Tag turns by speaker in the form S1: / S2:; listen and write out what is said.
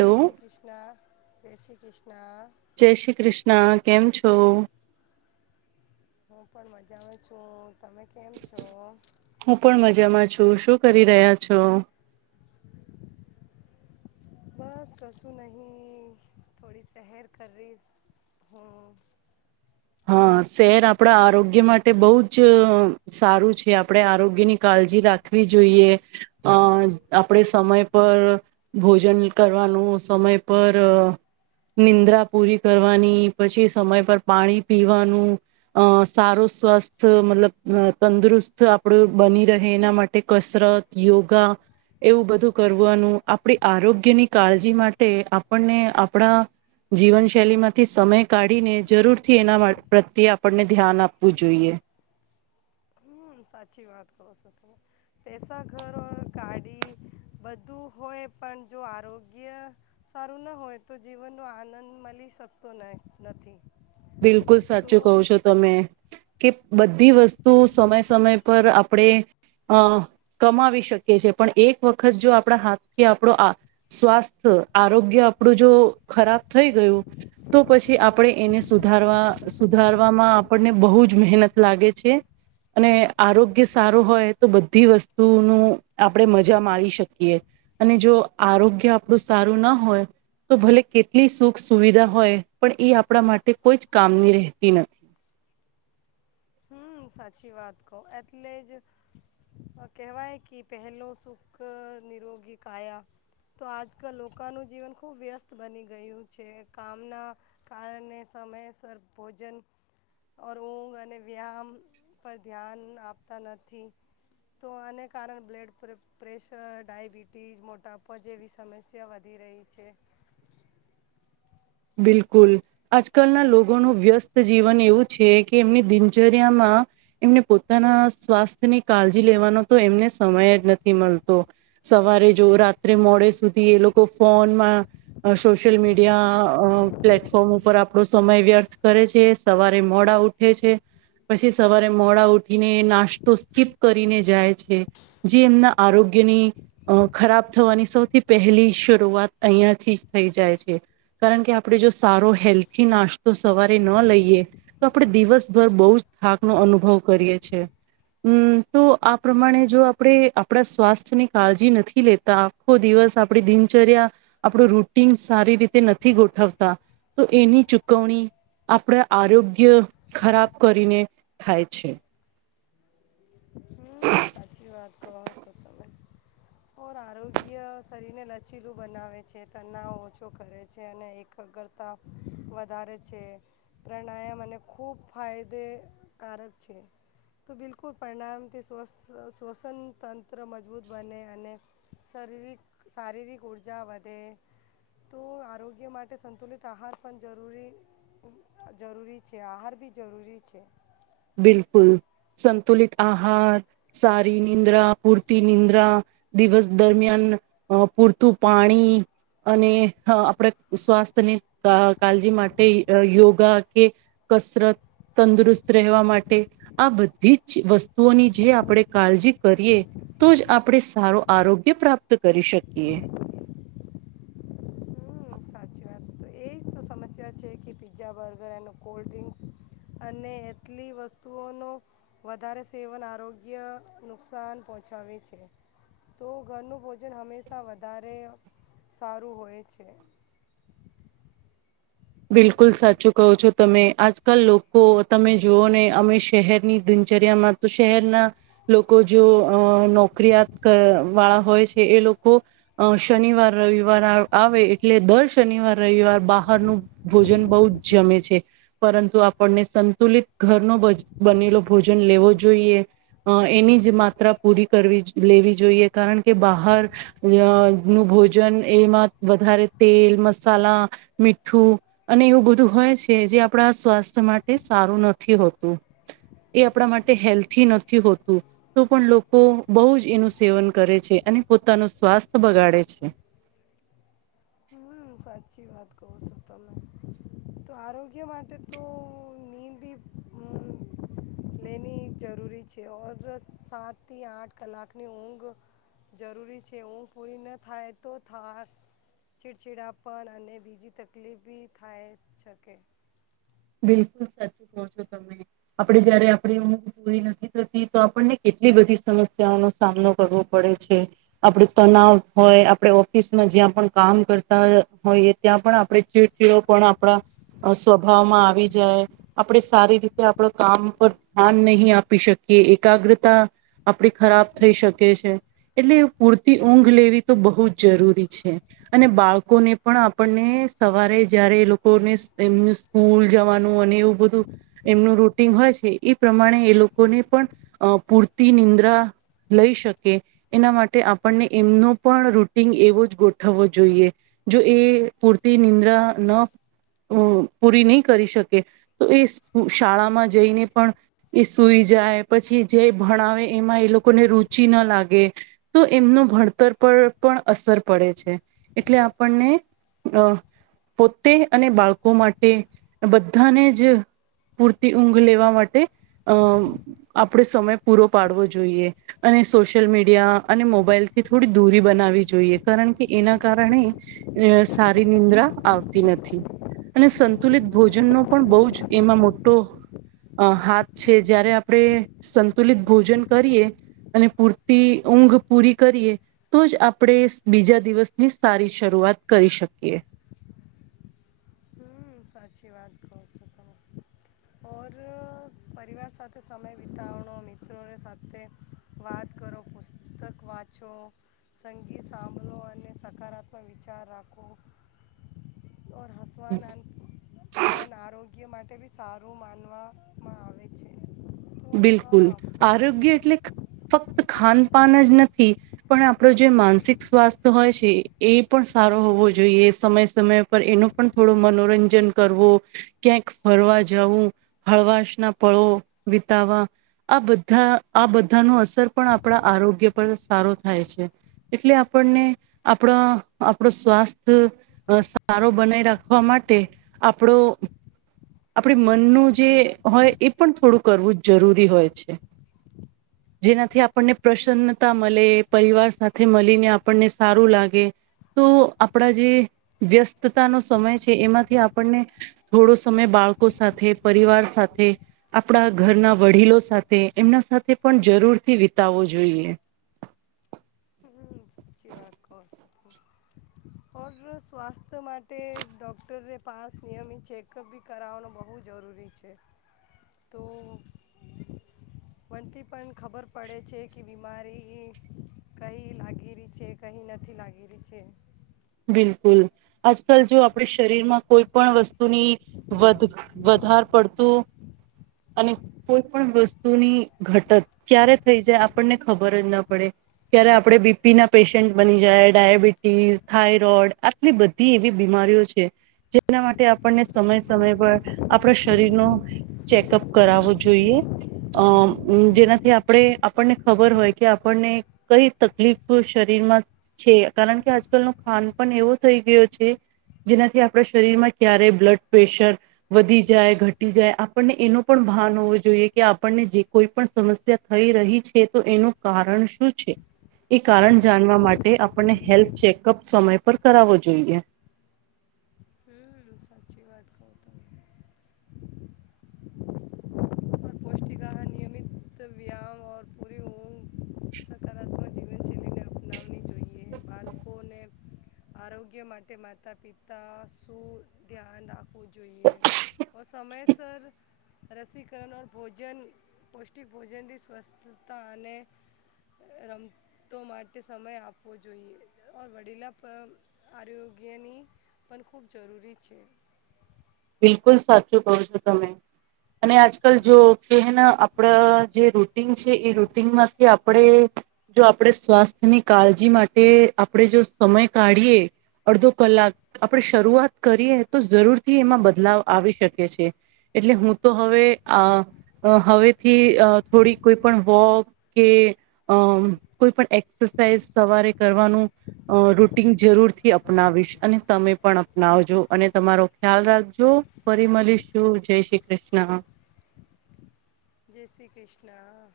S1: જય શ્રી કૃષ્ણા. જય શ્રી કૃષ્ણા્
S2: જય શ્રી કૃષ્ણ કેમ છો.
S1: હું પણ મજામાં છું. તમે કેમ છો
S2: હું પણ મજામાં છું શું કરી રહ્યા છો.
S1: બસ કશું નહીં થોડી સહેર કરીશ હું.
S2: હા શહેર આપણા આરોગ્ય માટે બહુ જ સારું છે આપણેે આરોગ્યની કાળજી રાખવી જોઈએ અ આપણેે સમય પર ભોજન કરવાનું સમય પર નિંદ્રા પૂરી કરવાની પછી સમય પર પાણી પીવાનું અ સારો સ્વસ્થ મતલબ તંદુરસ્ત આપણું બની રહે એના માટે કસરત યોગા એવું બધું કરવાનું આપણી આરોગ્યની કાળજી માટે આપણને આપણા જીવનશૈલી માંથી સમય કાઢીને જરૂર થી એના પ્રત્યે આપણને ધ્યાન આપવું જોઈએ.
S1: હમ સાચી વાત કો છો તમે પેસા ઘર ઓર ગાડી બધું હોય પણ જો આરોગ્ય સારું ના હોય તો જીવનનો આનંદ મળી શકતો નહી નથી.
S2: બિલકુલ
S1: તો
S2: સાચું કહ છો તમે. કે બધી વસ્તુ સમય સમય પર આપણે અ કમાવી શકીએ છે પણ એક વખત જો આપણા હાથથી આપણું આ સ્વાસ્થ્ય આરોગ્ય આપણું જો ખરાબ થઈ ગયું તો પછી આપણે એને સુધારવા સુધારવામાં આપણને બહુ જ મહેનત લાગે છે અને આરોગ્ય સારું હોય તો બધી વસ્તુનું આપણે મજા માણી શકીએ અને જો આરોગ્ય આપણું સારું ના હોય તો ભલે કેટલી સુખ સુવિધા હોય પણ એ આપણા માટે તે કોઈ જ કામની રહેતી નથી.
S1: હમ સાચી વાત કહ એટલે જ કહેવાય કે પહેલો સુખ નિરોગી કાયા તો આજકાલ લોકોનું જીવન ખુબ વ્યસ્ત બની ગયું છે કામના કારણે સમયસર ભોજન ઓર ઊંઘ અને વ્યાયામ પર ધ્યાન આપતા નથી તો આને કારણે બ્લડ પ્રેશર ડાયબિટીસ મોટાપા જેવી સમસ્યા વધી રહી છે.
S2: બિલકુલ આજકાલના લોકોનું વ્યસ્ત જીવન એવું છે કે એમની દિનચર્યામાં એમને પોતાના સ્વાસ્થ્યની કાળજી લેવાનો તો એમને સમય જ નથી મળતો. સવારે જો રાત્રે મોડે સુધી એ લોકો ફોનમાં સોશિયલ મીડિયા અ પ્લેટફોર્મ ઉપર આપણો સમય વ્યર્થ કરે છે સવારે મોડા ઉઠે છે પછી સવારે મોડા ઉઠીને નાસ્તો સ્કીપ કરીને જાય છે જે એમના આરોગ્યની ખરાબ થવાની સૌથી પહેલી શરૂઆત અહીંયા થીજ થઈ જાય છે. કારણ કે આપણે જો સારો હેલ્થી નાસ્તો સવારે ન લઈએ તો આપણે દિવસભર બહુ જ થાક નો અનુભવ કરીએ છી હમ તો આ પ્રમાણે જો આપણે આપણા સ્વાસ્થ્યની કાળજી નથી લેતા આખો દિવસ આપણી દિનચર્યા આપણું રૂટીન સારી રીતે ન થી ગોઠવતા તો એની ચૂકવણી આપણા આરોગ્ય ખરાબ કરીને થાય છે.
S1: હમ સાચી વાત કહો સો તમે ઓર આરોગ્ય શરીરને લચીલું બનાવે છે તનાવ ઓછો કરે છે અને એકગ્રતા વધારે છે પ્રાણાયામ અને ખૂબ ફાયદેકારક છે તો બિલકુલ પરિણામથી શવસ શ્વસન તંત્ર મજબૂત બને અને શરીરિક શારીરિક ઊર્જા વધે તો આરોગ્ય માટે સંતુલિત આહાર પણ જરૂરી જરૂરી છે આહાર બી જરૂરી છે
S2: બિલકુલ સંતુલિત આહાર સારી નિંદ્રા પૂરતી નિંદ્રા દિવસ દરમિયાન પૂરતું પાણી અને આપણે સ્વાસ્થ્યની કાળજી માટે યોગા કે કસરત તંદુરસ્ત રહેવા માટે આ બધી જ વસ્તુઓની જે આપણે કાળજી કરીએ તો જ આપણે સારો આરોગ્ય પ્રાપ્ત કરી શકીએ.
S1: હમ સાચી તો એ જ તો સમસ્યા છે કે પીઝા બર્ગર એનું કોલ્ડ ડ્રિંક્સ અને એટલી વસ્તુઓનું વધારે સેવન આરોગ્ય નુકસાન પહોંચડે છે તો ઘરનું ભોજન હંમેશા વધારે સારું હોય છે.
S2: બિલકુલ સાચું કહો છો તમે આજકાલ લોકો તમે જુઓ ને અમે શહેરની દિનચર્યામાં તો શહેરના લોકો જો અ નોકરીયાત વાળા હોય છે એ લોકો શનિવાર રવિવાર આવે એટલે દર શનિવાર રવિવાર બહારનું ભોજન બહુ જ જમે છે પરંતુ આપણને સંતુલિત ઘરનો બનેલો ભોજન લેવો જોઈએ એની જ માત્રા પૂરી કરવી લેવી જોઈએ કારણ કે બહાર નું અ ભોજન એમાં વધારે તેલ મસાલા મીઠું અને એવું બધું હોય છે જે આપણા સ્વાસ્થ્ય માટે સારું નથી હોતું એ આપણા માટે હેલ્થી નથી હોતું તો પણ લોકો બહુ જ એનું સેવન કરે છે અને પોતાનું સ્વાસ્થ્ય બગાડે છે.
S1: હમ સાચી વાત કહો સો તમે તો આરોગ્ય માટે તો નીંદ બી હ લેની જરૂરી છે ઓર સાત થી આઠ કલાકની ઊંઘ જરૂરી છે ઊંઘ પૂરી ના થાય તો થા છીડછીડા પન અને બીજી તકલીફ બી થાય શકે.
S2: બિલકુલ સાચું કો છો તમે આપડે જયારે આપડી ઊઘ પૂરી નથી થતી તો આપણને કેટલી બધી સમસ્યાઓનો સામનો કરવો પડે છે આપડે તનાવ હોય આપણે ઓફિસમાં જ્યાં પણ કામ કરતા હોઈએ ત્યાં પણ આપણે ચીડચીડો પણ આપણા સ્વભાવમાં આ વી જાય આપણે સારી રીતે આપ કામ પર ધ્યાન નહી આપી શકીએ એકાગ્રતા આપણી ખરાબ થઈ શકે છે એટલે પૂરતી ઊંઘ લેવી તો બહુ જ જરૂરી છે અને બાળકોને પણ આપણને સવારે જયારે એ લોકોને એમનું સ્કૂલ જવાનું અને એવું બધું એમનું રૂટીન હોય છે એ પ્રમાણે એ લોકોને પણ પૂરતી નિંદ્રા લઈ શકે એના માટે આપણને એમનો પણ રૂટિન એવો જ ગોઠવવો જોઈએ જો એ પૂરતી નિંદ્રા ન પૂરી નહી કરી શકે તો એ શાળામાં જઈને પણ એ સુઈ જાય પછી જે ભણાવે એમાં એ લોકોને રુચિ ના લાગે તો એમનું ભણતર પર પણ અસર પડે છે એટલે આપણને અ પોતે અને બાળકો માટે બધાને જ પૂરતી ઊંઘ લેવા માટે અ આપણે સમય પૂરો પાડવો જોઈએ અને સોશિયલ મીડિયા અને મોબાઈલથી થોડી દૂરી બનાવી જોઈએ કારણ કે એના કારણે સારી નિંદ્રા આવતી નથી અને સંતુલિત ભોજનનો પણ બહુ જ એમાં મોટો હાથ છે જ્યારે આપણે સંતુલિત ભોજન કરીએ અને પૂરતી ઊંઘ પૂરી કરીએ તો જ આપણે બીજા દિવસની સારી શરૂઆત કરી શકીએ.
S1: હ સાચી વાત કહો છો તમે ઓર પરિવાર સાથે સમય વિતાવણો મિત્રોને સાથે વાત કરો પુસ્તક વાંચો સંગીત સાંભળો અને સકારાત્મક વિચાર રાખો. ઔર હસવાન પણ આરોગ્ય માટે બી સારું માનવામાં આવે છે. તો
S2: બિલકુલ
S1: હા
S2: આરોગ્ય એટલે ફક્ત ખાન પાાન જ નથી પણ આપણો જે માનસિક સ્વાસ્થ્ય હોય છે એ પણ સારો હોવો જોઈએ સમય સમય પર એનું પણ થોડો મનોરંજન કરવું ક્યાંક ફરવા જવું હળવાશ ના પળો વી તાવવા આ બધા આ બધાનું અસર પણ આપણા આરોગ્ય પર સારો થાય છે એટલે આપણને આપણા આપણો સ્વાસ્થ્ય સારો બનાઈ રાખવા માટે આપણો આપડી મનનું જે હોય એ પણ થોડુંક કરવું જ જરૂરી હોય છે જેનાથી આપણને પ્રસન્નતા મળે પરિવાર સાથે મળીને આપણને સારું લાગે તો આપણા જે વ્યસ્તતાનો સમય છે એમાંથી આપણને થોડો સમય બાળકો સાથે પરિવાર સાથે આપણા ઘરના વડીલો સાથે એમના સાથે પણ જરૂરથી વિતાવવો જોઈએ.
S1: હમ્મ સાચી વાત કોણ ઓર સ્વાસ્થ્ય માટે ડોક્ટરને પાાસ નિયમિત ચેકઅપ બી કરાવવાનો બહુ જરૂરી છે. તો વનતી પણ ખબર પડે છે કે બીમારી કહી લાગી રહી છે કહી નથી લાગી રહી છે.
S2: બિલકુલ આજકાલ જો આપણે શરીરમાં કોઈ પણ વસ્તુની વધ વધાર પડતું અને કોઈ પણ વસ્તુની ઘટત ક્યારે થઈ જાય આપણને ખબર જ ના પડે ક્યારે આપણે બીપી ના પેશન્ટ બની જાય ડાયાબિટીસ થાઈરોઈડ આટલી બધી એવી બીમારીઓ છે જેના માટે આપણને સમય સમય પર આપણા શરીરનો ચેકઅપ કરાવવો જોઈએ અ જેનાથી આપણે આપણને ખબર હોય કે આપણને કઈ તકલીફ શરીરમાં છે કારણ કે આજ કાલનું ખાન પણ એવો થઈ ગયો છે જેનાથી આપણા શરીરમાં ક્યારેય બ્લડ પ્રેશર વધી જાય ઘટી જાય આપણને એનો પણ ભાન હોવું જોઈએ કે આપણને જે કોઈ પણ સમસ્યા થઈ રહી છે તો એનું કારણ શું છે એ કારણ જાણવા માટે આપણને હેલ્થ ચેકઅપ સમય પર કરાવો જોઈએ.
S1: હમ [inaudible] તો વ્યામ ઓર પૂરી ઊઘ કોને આરોગ્ય માટે માતા પિતા શું ધ્યાન રાખ વુ જોઈએ. ઓ સમયસર રસીક કરવનાર ભોજન પૌષ્ટિક ભોજનની સ્વસ્થતા અને રમતો માટે સમય આપવો જોઈએ. ઓર વડીલા પ આરોગ્યની પણ ખૂબ જરૂરી છે.
S2: બિલકુલ સાચું કહો છો તમે. અને આજકાલ જો કેેને આપણા જે રૂટન છે એ રૂટનમાંથી આપણે જો આપણે સ્વાસ્થ્યની કાળજી માટે આપણે જો સમય કાઢીએ અડધો કલાક આપણે શરૂઆત કરીએ તો જરૂર થી એમાં બ બદલાવ આવી શકે છે. એટલે હું તો હવે આહએ અહ હવેથી થોડી કોઈ પણ વોક કે અહ કોઈ પણ એક્સરસાઇઝ સવારે કરવાનું અહ રૂટીન જરૂરથી અપનાવીશ અને તમે પણ અપનાવજો અને તમારો ખ્યાલ રાખજ જો ફરી મલીશું. જય શ્રી કૃષ્ણ.
S1: જય શ્રી કૃષ્ણ.